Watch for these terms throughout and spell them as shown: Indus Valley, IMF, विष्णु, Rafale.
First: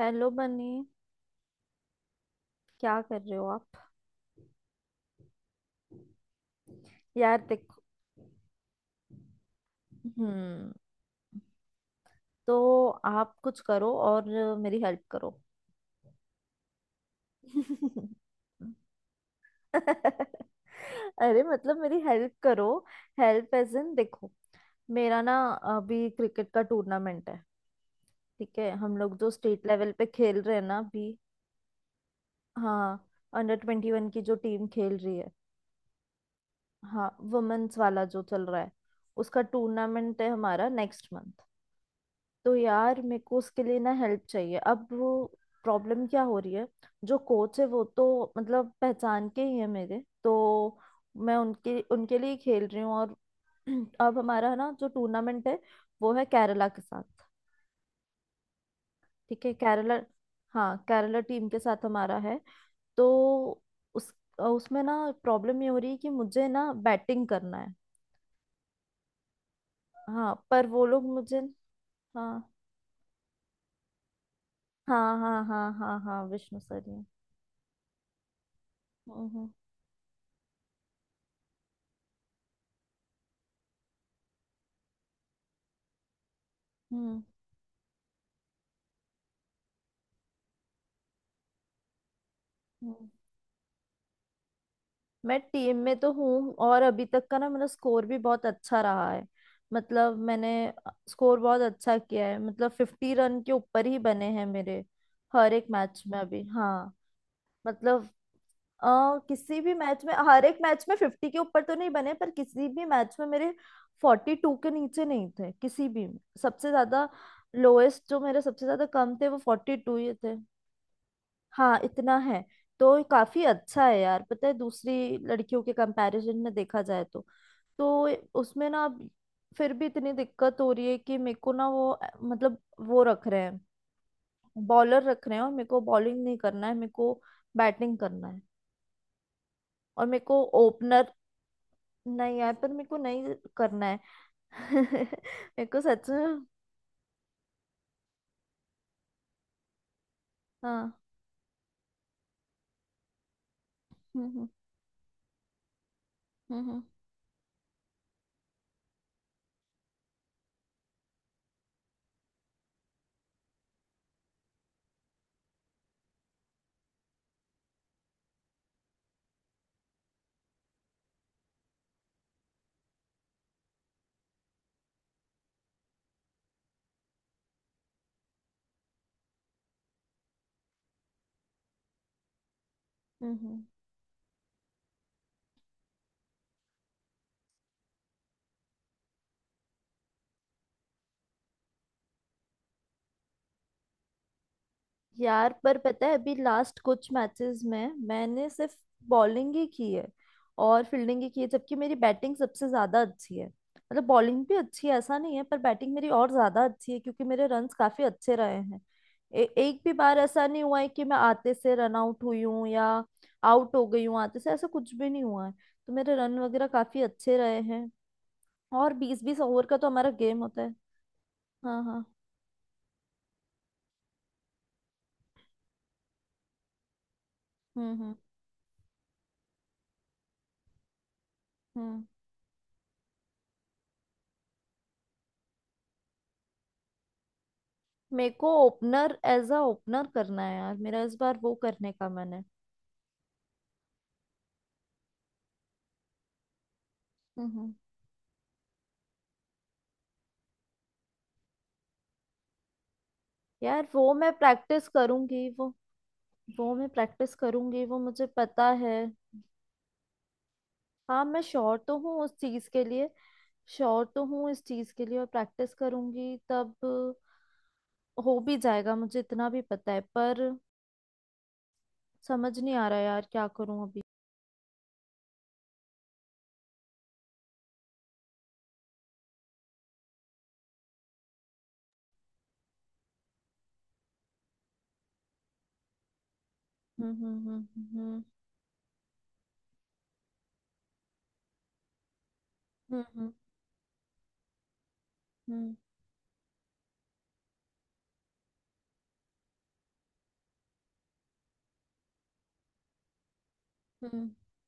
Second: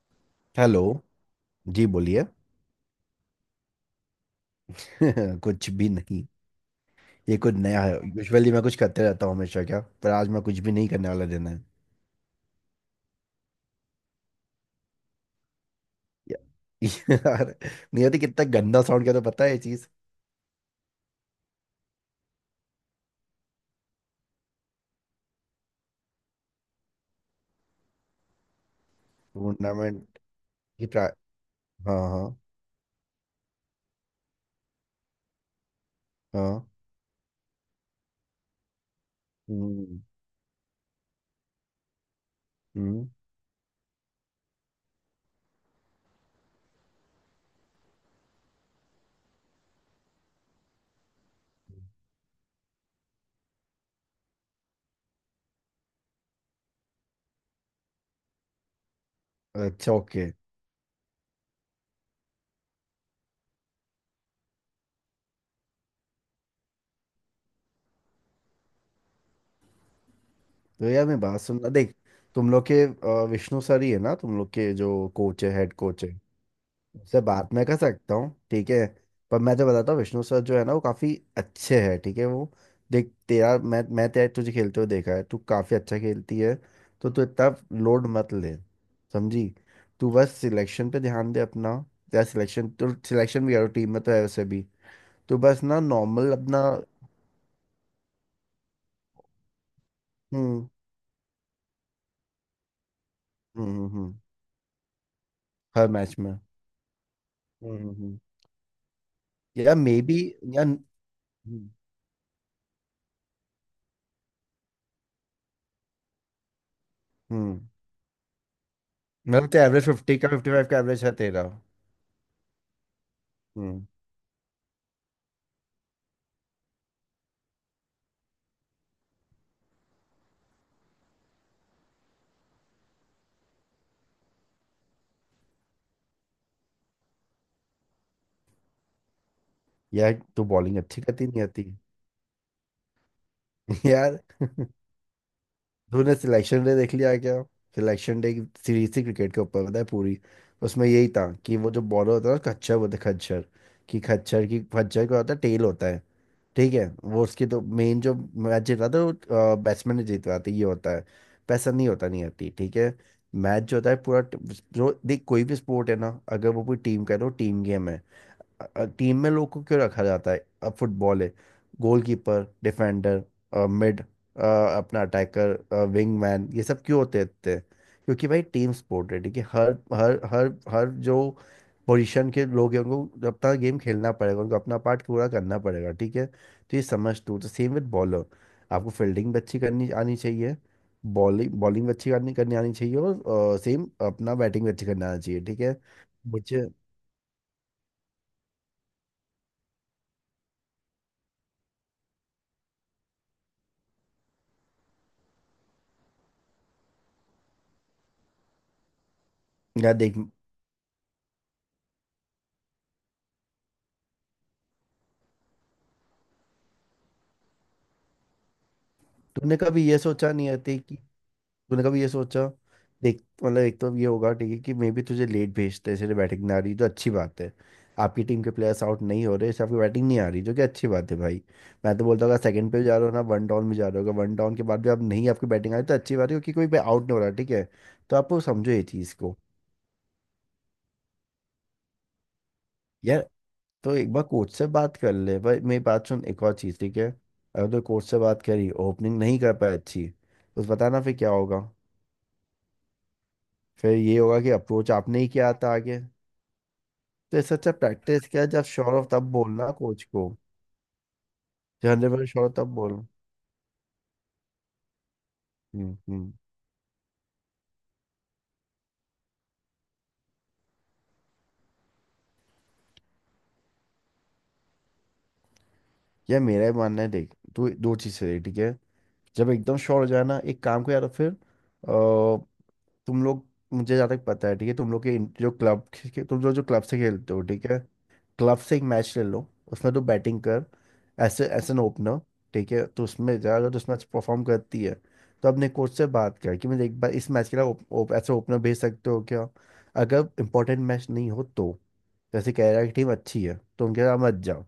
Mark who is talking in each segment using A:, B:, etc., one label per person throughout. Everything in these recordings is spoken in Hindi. A: हेलो बनी।
B: हेलो। जी बोलिए।
A: क्या कर रहे हो आप?
B: कुछ भी नहीं। ये
A: यार
B: कुछ
A: देखो।
B: नया है। यूजुअली मैं कुछ करते रहता हूँ हमेशा क्या, पर आज मैं कुछ
A: हम्म।
B: भी नहीं करने वाला दिन है।
A: तो आप कुछ करो और मेरी हेल्प करो।
B: या- यार, नहीं होती कितना गंदा साउंड किया, तो पता है ये चीज
A: अरे मतलब मेरी हेल्प करो। हेल्प एज इन देखो, मेरा ना अभी क्रिकेट का टूर्नामेंट है। ठीक है, हम लोग जो स्टेट लेवल पे
B: टूर्नामेंट
A: खेल रहे हैं ना
B: की
A: अभी।
B: हाँ हाँ।
A: हाँ, अंडर 21 की जो टीम खेल रही है,
B: हाँ।
A: हाँ वुमेन्स वाला जो चल रहा है, उसका
B: हम्म।
A: टूर्नामेंट है हमारा नेक्स्ट मंथ। तो यार
B: हम्म।
A: मेरे को उसके लिए ना हेल्प चाहिए। अब वो प्रॉब्लम क्या हो रही है, जो कोच है वो तो मतलब पहचान के ही है मेरे तो। मैं उनके उनके लिए ही खेल रही हूँ और अब हमारा ना जो टूर्नामेंट है, वो है केरला के साथ। ठीक है
B: अच्छा,
A: केरला।
B: ओके।
A: हाँ केरला टीम के साथ हमारा है। तो उस उसमें ना प्रॉब्लम ये हो रही है कि मुझे ना बैटिंग करना है। हाँ पर वो
B: तो
A: लोग
B: यार, मैं
A: मुझे।
B: बात सुनना देख। तुम
A: हाँ
B: लोग के विष्णु सर ही है ना, तुम लोग के जो
A: हाँ हाँ
B: कोच है,
A: हाँ
B: हेड
A: हाँ
B: कोच है।
A: हाँ, विष्णु सर ही हैं।
B: उससे बात मैं कर सकता हूँ, ठीक है। पर
A: हम्म।
B: मैं तो बताता हूँ विष्णु सर जो है ना वो काफ़ी अच्छे हैं, ठीक है। वो देख, तेरा मैं तेरा तुझे खेलते हुए देखा है, तू काफ़ी अच्छा खेलती है। तो तू
A: हम्म
B: इतना लोड मत ले, समझी। तू बस सिलेक्शन पे ध्यान दे अपना। तेरा सिलेक्शन तो
A: हम्म।
B: सिलेक्शन भी करो, टीम में तो है वैसे भी। तू
A: मैं
B: बस
A: टीम
B: ना
A: में तो
B: नॉर्मल
A: हूँ
B: अपना।
A: और अभी तक का ना मेरा स्कोर भी बहुत अच्छा रहा है। मतलब मैंने
B: हम्म
A: स्कोर बहुत अच्छा किया है, मतलब 50 रन के ऊपर
B: हम्म।
A: ही बने हैं मेरे हर एक
B: हर
A: मैच
B: मैच
A: में
B: में।
A: अभी। हाँ
B: हम्म हम्म
A: मतलब
B: हम्म।
A: किसी भी
B: या मे
A: मैच में,
B: बी।
A: हर एक
B: या।
A: मैच में 50 के ऊपर
B: हम्म
A: तो नहीं बने पर किसी भी मैच में मेरे 42 के नीचे नहीं थे किसी भी में। सबसे ज्यादा
B: हम्म,
A: लोएस्ट जो मेरे, सबसे ज्यादा कम थे वो
B: मतलब तेरा
A: फोर्टी
B: एवरेज
A: टू ही
B: 50 का,
A: थे।
B: 55 का एवरेज है तेरा।
A: हाँ इतना है। तो ये काफी अच्छा
B: हम्म।
A: है यार, पता है दूसरी लड़कियों के कंपैरिजन में देखा जाए तो। तो उसमें ना अब फिर भी इतनी दिक्कत हो रही है कि मेरे को ना वो मतलब वो रख रहे हैं, बॉलर रख रहे हैं और मेरे को बॉलिंग नहीं करना है, मेरे को बैटिंग करना है। और
B: यार,
A: मेरे को
B: तू बॉलिंग अच्छी
A: ओपनर
B: करती नहीं आती।
A: नहीं आए पर मेरे को नहीं करना है।
B: यार,
A: मेरे को सच
B: तूने
A: में।
B: सिलेक्शन डे देख लिया क्या? सिलेक्शन डे की सीरीज थी क्रिकेट के ऊपर, पता है पूरी। उसमें
A: हाँ।
B: यही था कि वो जो बॉलर होता है ना, खच्चर बोलते हैं, खच्चर। कि
A: हम्म
B: खच्चर
A: हम्म
B: की, खच्चर का होता है, टेल होता है। ठीक
A: हम्म।
B: है, वो उसकी तो मेन जो मैच जीत रहा था वो बैट्समैन ने जीत रहा था, ये होता है। पैसा नहीं होता, नहीं आती, ठीक है। मैच जो होता है पूरा जो देख, कोई भी स्पोर्ट है ना, अगर वो पूरी टीम का है तो टीम गेम है। टीम में लोग को क्यों रखा जाता है? अब फुटबॉल है, गोलकीपर, डिफेंडर, मिड, अपना अटैकर, विंगमैन, ये सब क्यों होते थे? क्योंकि भाई टीम स्पोर्ट है, ठीक है। हर हर हर हर जो पोजीशन के लोग हैं उनको
A: हम्म,
B: अपना
A: हम्म।
B: गेम खेलना पड़ेगा, उनको अपना पार्ट पूरा करना पड़ेगा, ठीक है। तो ये समझ तू, तो सेम विद बॉलर। आपको फील्डिंग भी अच्छी करनी आनी चाहिए, बॉलिंग बॉलिंग भी अच्छी करनी करनी आनी चाहिए, और सेम अपना बैटिंग भी अच्छी करनी आनी चाहिए,
A: यार
B: ठीक है।
A: पर पता है अभी
B: मुझे।
A: लास्ट कुछ मैचेस में मैंने सिर्फ बॉलिंग ही की है और फील्डिंग ही की है, जबकि मेरी बैटिंग सबसे ज्यादा अच्छी है। मतलब बॉलिंग भी अच्छी है ऐसा नहीं है, पर बैटिंग मेरी और ज्यादा अच्छी है क्योंकि मेरे रन्स काफी अच्छे रहे हैं। ए एक भी
B: यार देख,
A: बार ऐसा नहीं हुआ है कि मैं आते से रन आउट हुई हूँ या आउट हो गई हूँ आते से, ऐसा कुछ भी नहीं हुआ है। तो मेरे रन वगैरह काफी अच्छे रहे हैं। और बीस बीस
B: तूने
A: ओवर का
B: कभी
A: तो
B: ये
A: हमारा
B: सोचा
A: गेम
B: नहीं
A: होता है।
B: आती कि,
A: हाँ
B: तूने कभी
A: हाँ।
B: ये सोचा, देख मतलब एक तो ये होगा ठीक है, कि मे बी तुझे लेट भेजते हैं इसलिए बैटिंग नहीं आ रही, जो अच्छी बात है।
A: हम्म हम्म
B: आपकी टीम के प्लेयर्स आउट नहीं हो रहे, इससे आपकी बैटिंग नहीं आ रही, जो कि अच्छी बात है भाई। मैं तो
A: हम्म।
B: बोलता हूँ, अगर सेकंड पे भी जा रहे हो ना, वन डाउन भी जा रहे हो, वन डाउन के बाद भी आप नहीं, आपकी बैटिंग आ रही, तो अच्छी बात है क्योंकि कोई आउट नहीं हो रहा, ठीक है। तो
A: मेरे
B: आप वो
A: को
B: समझो ये चीज़
A: ओपनर,
B: को।
A: एज अ ओपनर करना है यार, मेरा इस बार वो करने का मन है।
B: यार, तो एक बार कोच से बात कर ले भाई, मेरी बात सुन, एक और चीज़ ठीक है। अगर
A: हम्म।
B: तो कोच से बात करी, ओपनिंग नहीं कर पाए अच्छी, तो बताना फिर क्या होगा।
A: यार
B: फिर
A: वो
B: ये
A: मैं
B: होगा कि
A: प्रैक्टिस
B: अप्रोच आपने ही
A: करूंगी
B: किया
A: वो
B: था आगे।
A: वो मैं प्रैक्टिस
B: तो इससे अच्छा
A: करूंगी वो मुझे
B: प्रैक्टिस किया, जब
A: पता
B: श्योर
A: है।
B: हो तब बोलना कोच को।
A: हाँ मैं श्योर
B: जब
A: तो
B: हंड्रेड
A: हूँ
B: परसेंट
A: उस
B: श्योर हो
A: चीज
B: तब
A: के
B: बोलो।
A: लिए। श्योर तो हूँ इस चीज के लिए, और प्रैक्टिस
B: हम्म।
A: करूंगी तब हो भी जाएगा, मुझे इतना भी पता है। पर समझ नहीं आ रहा यार, क्या करूं अभी।
B: यह मेरा ही मानना है देख, तू दो चीज़ें देख ठीक है। जब एकदम श्योर हो जाए ना एक काम को, यार फिर तुम लोग, मुझे जहाँ तक पता है ठीक है, तुम लोग के जो क्लब, तुम लोग जो क्लब से
A: हम्म
B: खेलते हो
A: हम्म
B: ठीक है।
A: हम्म
B: क्लब से एक मैच ले लो, उसमें तो बैटिंग कर, ऐसे एज एन ओपनर, ठीक है।
A: हम्म
B: तो
A: हम्म
B: उसमें जा, अगर तो उस मैच परफॉर्म करती है, तो अपने
A: हम्म
B: कोच से बात कर कि मुझे एक बार इस मैच के लिए ओप, ओप, ऐसे ओपनर भेज सकते हो क्या। अगर इंपॉर्टेंट मैच नहीं हो तो, जैसे कह रहा है कि टीम अच्छी है तो उनके
A: हम्म
B: साथ
A: हम्म
B: मत जाओ।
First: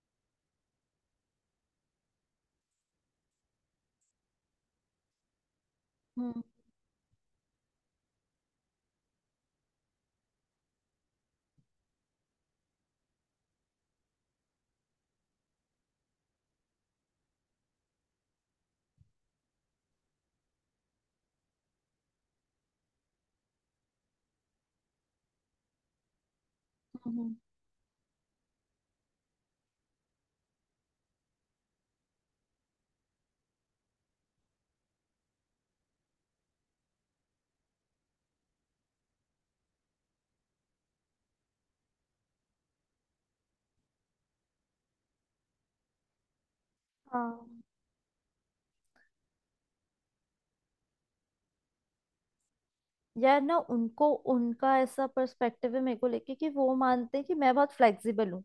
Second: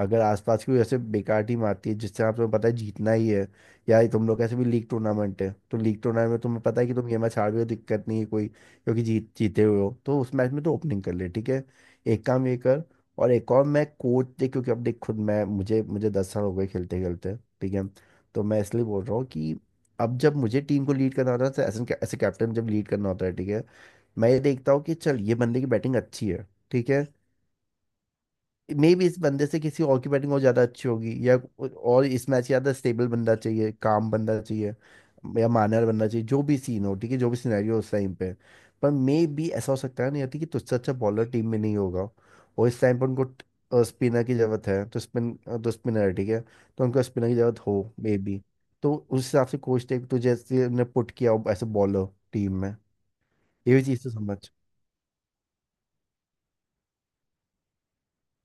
B: अगर आसपास की कोई ऐसे बेकार टीम आती है जिससे आप, तुम्हें पता है जीतना ही है, या ये तुम लोग ऐसे भी लीग टूर्नामेंट है, तो लीग टूर्नामेंट
A: हम्म
B: में तुम्हें पता है कि तुम ये मैच हार भी हो, दिक्कत नहीं है कोई, क्योंकि जीत, जीते हुए हो, तो उस मैच में तो ओपनिंग कर ले ठीक है। एक काम ये कर। और एक और, मैं कोच, देख क्योंकि अब देख खुद मैं, मुझे मुझे 10 साल हो गए खेलते खेलते, ठीक है। तो मैं इसलिए बोल रहा हूँ कि, अब जब मुझे टीम को लीड करना होता है, तो ऐसे, ऐसे कैप्टन जब लीड करना होता है ठीक है, मैं ये देखता हूँ कि चल, ये बंदे की बैटिंग अच्छी है ठीक है,
A: हम्म।
B: मे भी इस बंदे से किसी और की बैटिंग और ज्यादा अच्छी होगी, या और इस मैच ज्यादा स्टेबल बंदा चाहिए, काम बंदा चाहिए, या मानर बंदा चाहिए, जो भी सीन हो ठीक है, जो भी सिनेरियो हो उस टाइम पे। पर मे भी ऐसा हो सकता है नहीं आती कि तुझसे अच्छा बॉलर टीम में नहीं होगा, और इस टाइम पर उनको स्पिनर की जरूरत है, तो स्पिन, तो स्पिनर है ठीक है, तो उनको स्पिनर की जरूरत
A: हाँ।
B: हो मे बी, तो उस हिसाब से कोच ने तुझे ऐसे ने पुट किया हो ऐसे बॉलर टीम में।
A: यार ना
B: ये भी चीज़
A: उनको
B: तो समझ।
A: उनका ऐसा पर्सपेक्टिव है मेरे को लेके कि वो मानते हैं कि मैं बहुत फ्लेक्सिबल हूँ।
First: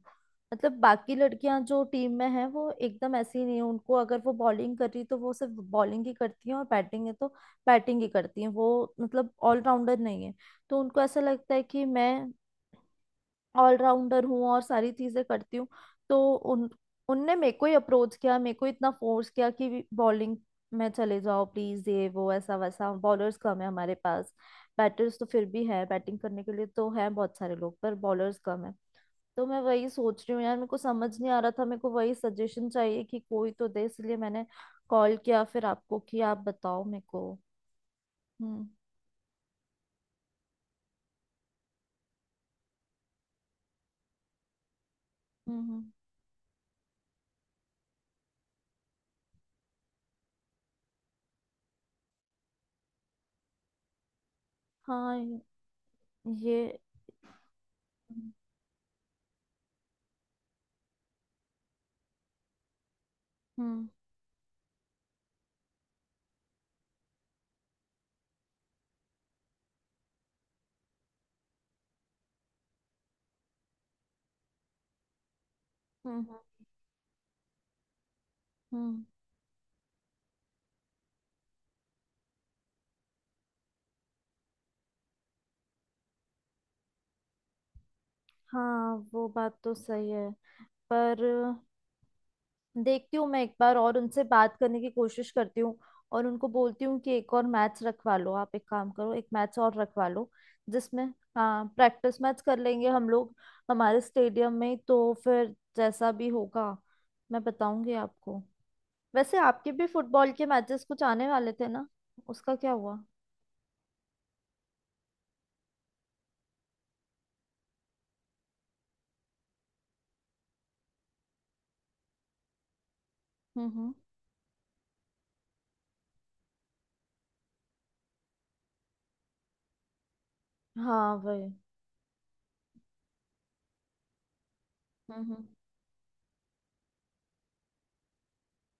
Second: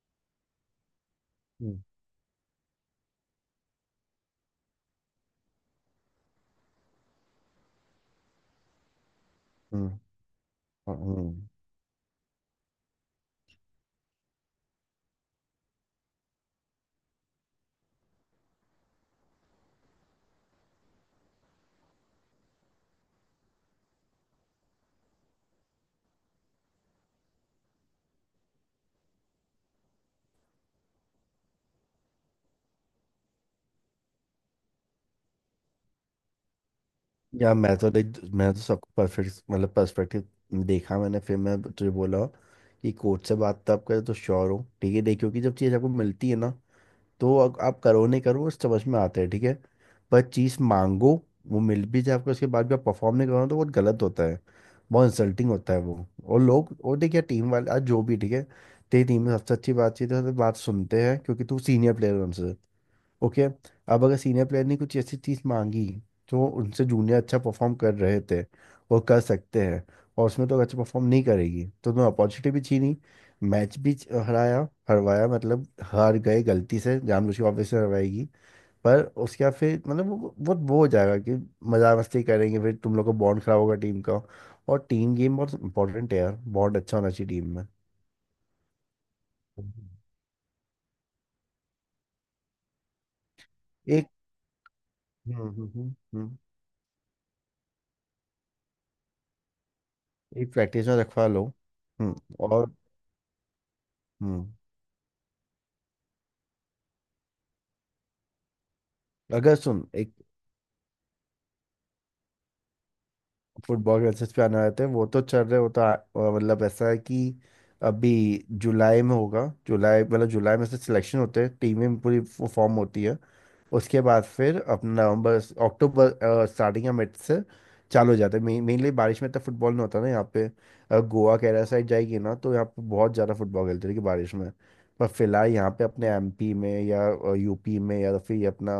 A: मतलब बाकी लड़कियां
B: हम्म
A: जो टीम में हैं वो एकदम ऐसी नहीं है, उनको अगर वो बॉलिंग कर रही तो वो सिर्फ बॉलिंग ही करती हैं, और बैटिंग है तो बैटिंग ही करती हैं वो। मतलब ऑलराउंडर
B: हम्म
A: नहीं है। तो उनको ऐसा
B: हम्म।
A: लगता है कि मैं ऑलराउंडर हूँ और सारी चीजें करती हूँ। तो उन उनने मेरे को ही अप्रोच किया, मेरे को इतना फोर्स किया कि बॉलिंग में चले जाओ प्लीज, ये वो ऐसा वैसा, बॉलर्स कम है हमारे पास। बैटर्स तो फिर भी है, बैटिंग करने के लिए तो है बहुत सारे लोग, पर बॉलर्स कम है। तो मैं वही सोच रही हूँ यार, मेरे को समझ नहीं आ रहा था, मेरे को वही सजेशन चाहिए कि कोई तो दे, इसलिए मैंने कॉल किया फिर आपको कि आप बताओ मेरे को।
B: या मैं तो लाइक, मैं तो
A: हम्म
B: सबको परफेक्ट मतलब पर्सपेक्टिव देखा मैंने, फिर मैं तुझे बोला कि कोच से बात तो आप करें, तो श्योर हो ठीक है, देखियो कि जब
A: हम्म
B: चीज़
A: हम्म,
B: आपको मिलती है ना, तो आप करो नहीं करो, उस समझ में आता है ठीक है। पर चीज़ मांगो, वो मिल भी जाए आपको, उसके बाद भी आप परफॉर्म नहीं करो, तो बहुत गलत होता है, बहुत
A: हाँ।
B: इंसल्टिंग होता है वो। और
A: ये।
B: लोग, और देखिए टीम वाले आज जो भी
A: हम्म
B: ठीक है। तेरी टीम में सबसे अच्छी बातचीत है, तो बात सुनते हैं क्योंकि तू सीनियर प्लेयर है उनसे। ओके,
A: हम्म
B: अब अगर सीनियर प्लेयर ने कुछ ऐसी चीज़ मांगी जो उनसे जूनियर अच्छा परफॉर्म कर रहे थे और कर सकते हैं, और उसमें तो अच्छा परफॉर्म नहीं करेगी, तो उन्होंने अपॉर्चुनिटी भी छीनी, मैच भी हराया, हरवाया, मतलब हार
A: हम्म
B: गए, गलती से जानबूझ के वापस से हरवाएगी। पर
A: हम्म।
B: उसके बाद फिर मतलब वो बहुत वो हो जाएगा कि, मजा मस्ती करेंगे, फिर तुम लोग का बॉन्ड खराब होगा टीम का, और टीम गेम बहुत इंपॉर्टेंट है यार, बॉन्ड अच्छा होना चाहिए टीम में।
A: हाँ वो बात तो
B: हम्म।
A: सही है। पर देखती हूँ, मैं एक बार और
B: एक।
A: उनसे बात करने की कोशिश करती हूँ
B: हम्म।
A: और
B: हम्म,
A: उनको बोलती हूँ कि एक और मैथ्स रखवा लो। आप एक काम करो, एक मैथ्स और रखवा लो,
B: एक प्रैक्टिस में
A: जिसमें,
B: रखवा लो।
A: हाँ
B: हम्म।
A: प्रैक्टिस मैच कर
B: और।
A: लेंगे हम लोग, हमारे स्टेडियम
B: हम्म।
A: में ही। तो फिर जैसा भी होगा मैं बताऊंगी आपको। वैसे
B: अगर
A: आपके भी
B: सुन एक,
A: फुटबॉल के मैचेस कुछ आने वाले थे ना, उसका क्या हुआ?
B: फुटबॉल के एसेस पे आना रहते हैं, वो तो चल रहे वो तो मतलब ऐसा है कि, अभी जुलाई में होगा, जुलाई मतलब जुलाई में से सिलेक्शन होते हैं, टीमें पूरी फॉर्म होती है।
A: हम्म।
B: उसके बाद फिर अपना नवंबर, अक्टूबर स्टार्टिंग या मिड से चालू हो जाता है मेनली। बारिश में तो फुटबॉल नहीं होता ना यहाँ पे।
A: हाँ
B: गोवा
A: वही।
B: केरला साइड जाएगी ना, तो यहाँ पे बहुत ज़्यादा फुटबॉल खेलते हैं कि बारिश में। पर
A: हम्म।
B: फिलहाल यहाँ पे अपने एमपी में, या यूपी में, या फिर ये अपना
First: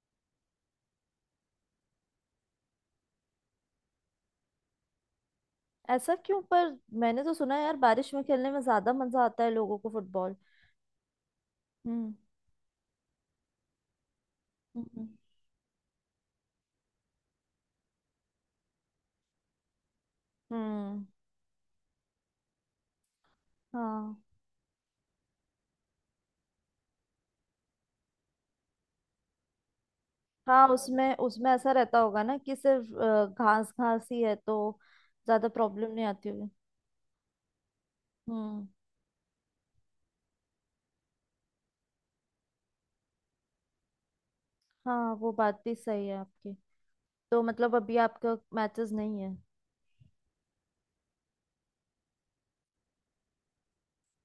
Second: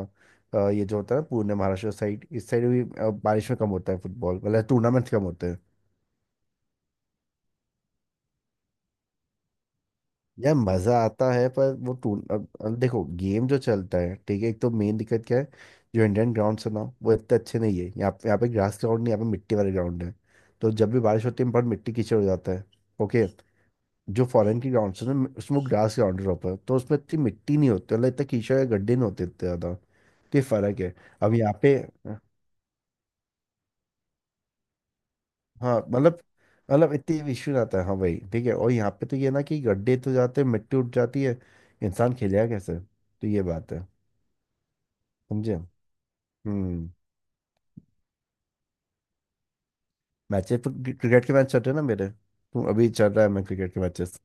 B: ये जो होता है ना पुणे महाराष्ट्र साइड, इस साइड भी बारिश में कम होता है फुटबॉल, मतलब टूर्नामेंट्स कम होते हैं।
A: ऐसा क्यों पर? मैंने तो सुना है यार बारिश में खेलने में ज्यादा मजा आता है लोगों को, फुटबॉल।
B: यार मजा आता है, पर वो
A: हम्म
B: टूर अब देखो गेम जो चलता है ठीक है, एक तो मेन
A: हम्म
B: दिक्कत क्या है, जो इंडियन ग्राउंड है ना, वो इतने अच्छे नहीं है यहाँ पे। यहाँ पे ग्रास ग्राउंड नहीं, यहाँ पे मिट्टी वाले ग्राउंड है। तो जब भी
A: हम्म।
B: बारिश होती है, बहुत मिट्टी कीचड़ हो जाता है। ओके।
A: हाँ
B: जो फॉरेन की ग्राउंड है ना, उसमें ग्रास ग्राउंड है proper, तो उसमें इतनी मिट्टी नहीं होती, मतलब इतना कीचड़ या गड्ढे नहीं होते इतने ज्यादा। तो ये
A: हाँ
B: फर्क है।
A: उसमें,
B: अब
A: उसमें
B: यहाँ
A: ऐसा
B: पे।
A: रहता होगा ना कि सिर्फ घास घास ही है, तो ज्यादा
B: हाँ
A: प्रॉब्लम नहीं
B: मतलब,
A: आती होगी।
B: मतलब इतने इश्यू नहीं आता है, हाँ भाई ठीक है।
A: हम्म।
B: और यहाँ पे तो ये ना, कि गड्ढे तो जाते हैं, मिट्टी उठ जाती है, इंसान खेलेगा कैसे, तो ये बात है।
A: हाँ वो
B: समझे।
A: बात भी सही है आपकी।
B: हम्म।
A: तो मतलब अभी आपका मैचेस नहीं है?
B: मैचेस, क्रिकेट के मैच चल रहे हैं ना मेरे तो, अभी चल रहा है मैं क्रिकेट के मैचेस।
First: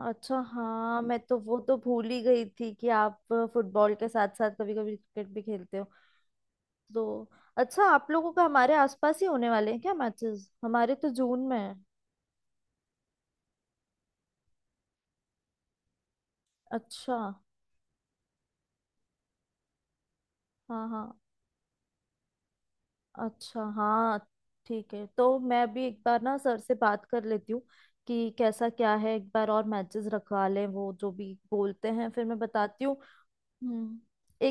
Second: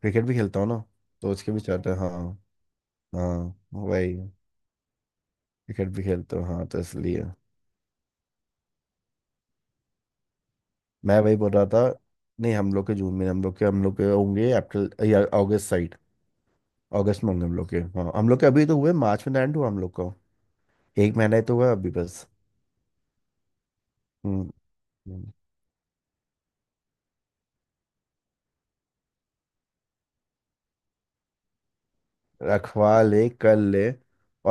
B: क्रिकेट भी
A: अच्छा
B: खेलता हूँ ना,
A: हाँ, मैं
B: तो
A: तो
B: उसके
A: वो
B: भी
A: तो
B: चल रहे हैं
A: भूल ही
B: हाँ।
A: गई थी कि आप
B: हाँ
A: फुटबॉल के
B: वही।
A: साथ साथ कभी कभी क्रिकेट भी खेलते हो।
B: क्रिकेट भी खेलता हूँ हाँ, तो
A: दो,
B: इसलिए।
A: अच्छा आप लोगों का हमारे आसपास ही होने वाले हैं क्या मैचेस? हमारे तो
B: मैं वही
A: जून
B: बोल
A: में
B: रहा
A: है।
B: था, नहीं हम लोग के जून में, हम लोग के होंगे अप्रैल या अगस्त साइड।
A: अच्छा।
B: अगस्त में होंगे हम लोग के हाँ, हम लोग के अभी तो हुए, मार्च में लैंड हुआ हम लोग को।
A: हाँ हाँ।
B: एक महीना ही तो हुआ अभी बस।
A: अच्छा हाँ
B: हम्म
A: ठीक है,
B: हम्म।
A: तो मैं भी एक बार ना सर से बात कर लेती हूँ कि कैसा क्या है, एक बार और मैचेस रखवा लें, वो जो भी बोलते हैं फिर मैं बताती
B: रखवा
A: हूँ।
B: ले, कर ले।
A: हम्म।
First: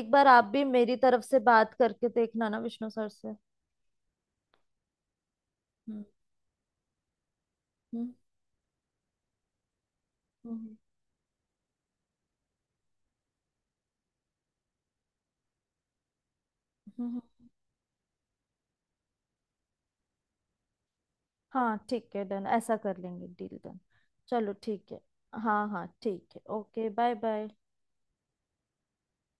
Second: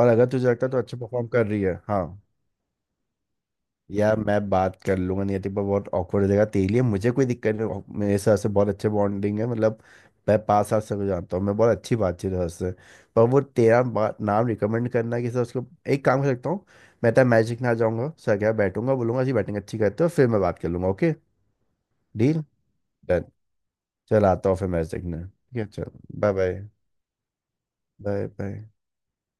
B: और अगर
A: बार आप
B: तुझे
A: भी
B: लगता है तो
A: मेरी
B: अच्छा
A: तरफ
B: परफॉर्म
A: से
B: कर रही
A: बात
B: है, हाँ।
A: करके देखना ना विष्णु सर से।
B: यार मैं बात कर लूंगा नियति, पर बहुत
A: हम्म
B: ऑकवर्ड हो जाएगा तेरे लिए, मुझे कोई दिक्कत नहीं
A: हम्म
B: मेरे साथ से बहुत अच्छे बॉन्डिंग है मतलब। मैं
A: हम्म,
B: पाँच
A: हम्म,
B: साल से को जानता हूँ मैं, बहुत अच्छी बातचीत है उससे। पर वो तेरा नाम रिकमेंड करना कि सर उसको, एक काम कर सकता हूँ।
A: हम्म,
B: मैं
A: हम्म।
B: तो मैजिक ना जाऊँगा सर, क्या बैठूंगा बोलूंगा जी बैटिंग अच्छी करते हो, फिर मैं बात कर लूंगा ओके।
A: हाँ ठीक है
B: डील
A: डन, ऐसा कर
B: डन।
A: लेंगे, डील डन।
B: चल आता
A: चलो
B: हूँ फिर
A: ठीक है।
B: मैजिक ने, ठीक
A: हाँ
B: है
A: हाँ
B: चल।
A: ठीक
B: बाय
A: है
B: bye.
A: Okay, bye bye.
B: Bye bye.